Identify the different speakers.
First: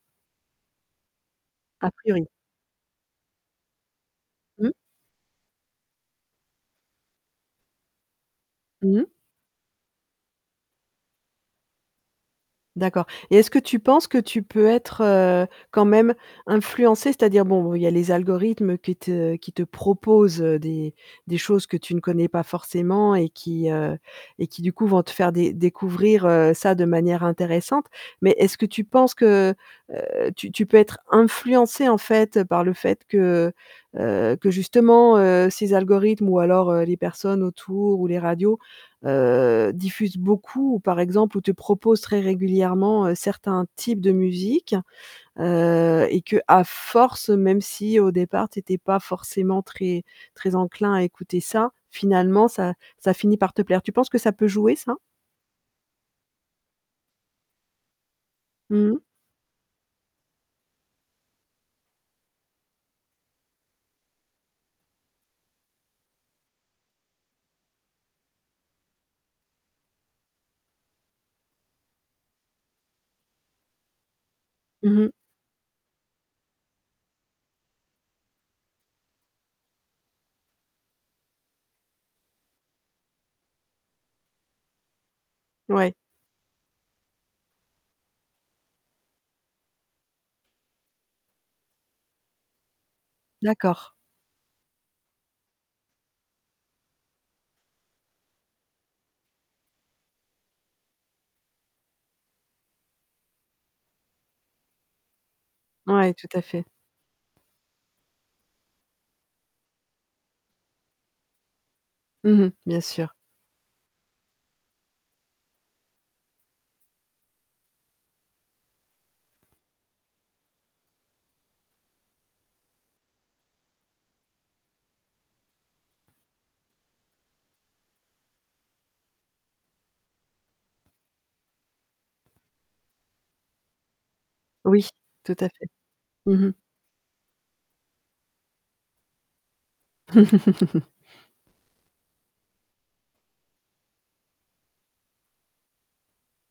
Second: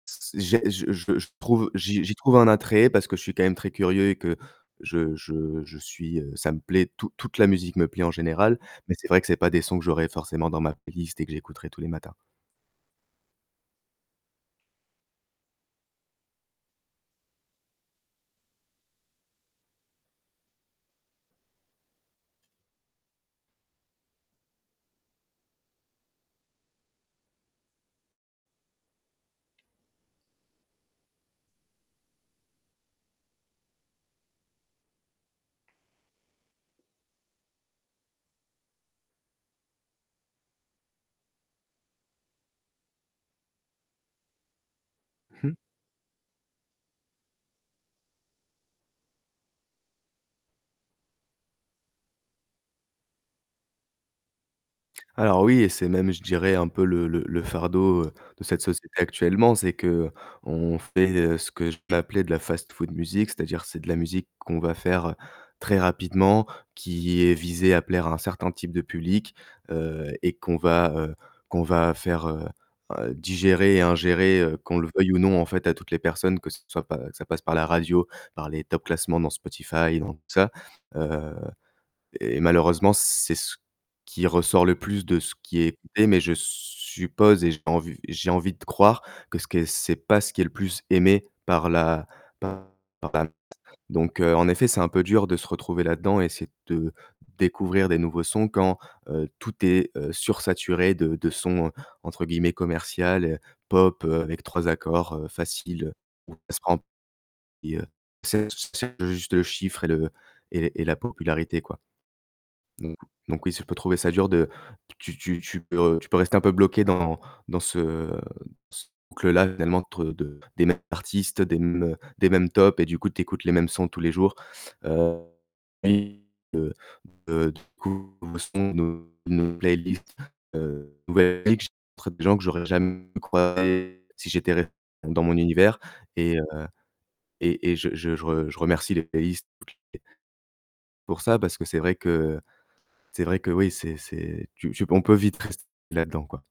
Speaker 1: S j'ai je je je trouve
Speaker 2: A
Speaker 1: j'y j'y
Speaker 2: priori.
Speaker 1: trouve un attrait parce que je suis quand même très curieux et que
Speaker 2: Mmh.
Speaker 1: je je je suis heu, ça me plaît, tou toute la musique me plaît en général, mais
Speaker 2: Mmh
Speaker 1: c'est
Speaker 2: mh.
Speaker 1: vrai que c'est pas des sons que j'aurais forcément dans ma playlist et que j'écouterai tous les matins.
Speaker 2: D'accord et est-ce que tu penses que tu peux être, heu, quand même influencé? C'est-à-dire, bon, il y a les algorithmes qui te qui te proposent des des choses que tu ne connais pas forcément et qui, heu et qui, du coup, vont te faire dé découvrir, heu, ça de manière intéressante. Mais est-ce que tu penses que, heu, tu tu peux être influencé, en fait, par le fait que, heu, que justement, heu, ces algorithmes ou alors, heu, les personnes autour ou les radios, heu, diffusent beaucoup ou, par exemple ou te proposent très régulièrement, heu, certains types de musique,
Speaker 1: Mmh.
Speaker 2: heu et qu'à force, même si au départ, tu étais pas forcément très, très enclin à écouter ça, finalement, ça ça finit par te plaire? Tu penses que ça peut jouer ça?
Speaker 1: Alors oui et c'est même, je dirais, un peu le le le fardeau de cette société
Speaker 2: Mmh mh.
Speaker 1: actuellement. C'est qu'on fait ce que je peux appeler de la «fast-food musique», c'est-à-dire c'est de la musique qu'on va faire très rapidement, qui est visée à plaire à un certain type de public, heu et qu'on va, heu, qu'on va faire, heu, digérer et ingérer, heu, qu'on le
Speaker 2: Mmh mh.
Speaker 1: veuille ou non, en fait, à toutes les personnes, que ce soit pas que ça passe par la radio, par les top classements dans Spotify, et dans tout ça, heu et malheureusement, c'est ce qui ressort le plus de ce qui est
Speaker 2: Ouais.
Speaker 1: écouté. Mais je suppose et j'ai envie j'ai envie de croire que ce qu'est c'est pas ce qui est le plus aimé par la par la [unintelligible]
Speaker 2: D'accord.
Speaker 1: donc heu, en effet, c'est un peu dur de se retrouver là-dedans et essayer de découvrir des nouveaux sons quand, heu, tout est, heu, sursaturé de de sons entre guillemets «commercial,» pop avec 3 accords, heu, faciles,
Speaker 2: Ouais, tout
Speaker 1: où
Speaker 2: à
Speaker 1: elle se
Speaker 2: fait.
Speaker 1: prend [unintelligible] et heu, c'est ch c'est juste le chiffre et le et et la popularité, quoi.
Speaker 2: Mmh mh, bien
Speaker 1: Donc
Speaker 2: sûr.
Speaker 1: donc oui, je peux trouver ça dur de tu tu tu peux tu peux rester un peu bloqué dans dans ce ce boucle-là, [unintelligible] des mêmes artistes, des mêmes des mêmes tops et du coup, tu écoutes les mêmes sons tous les jours. Heu li heu, de du coup nouveaux sons, nou nouveau playlist, heu, nouvelle [unintelligible] tr des gens que j'aurais jamais croisé si j'étais res
Speaker 2: Oui,
Speaker 1: dans
Speaker 2: tout
Speaker 1: mon
Speaker 2: à fait.
Speaker 1: univers et heu
Speaker 2: Mmh mh.
Speaker 1: et et je je je re je remercie les playlists [unintelligible] pour ça, parce que c'est vrai que c'est vrai que, oui, c'est c'est tu tu on peut vite rest là-dedans quoi.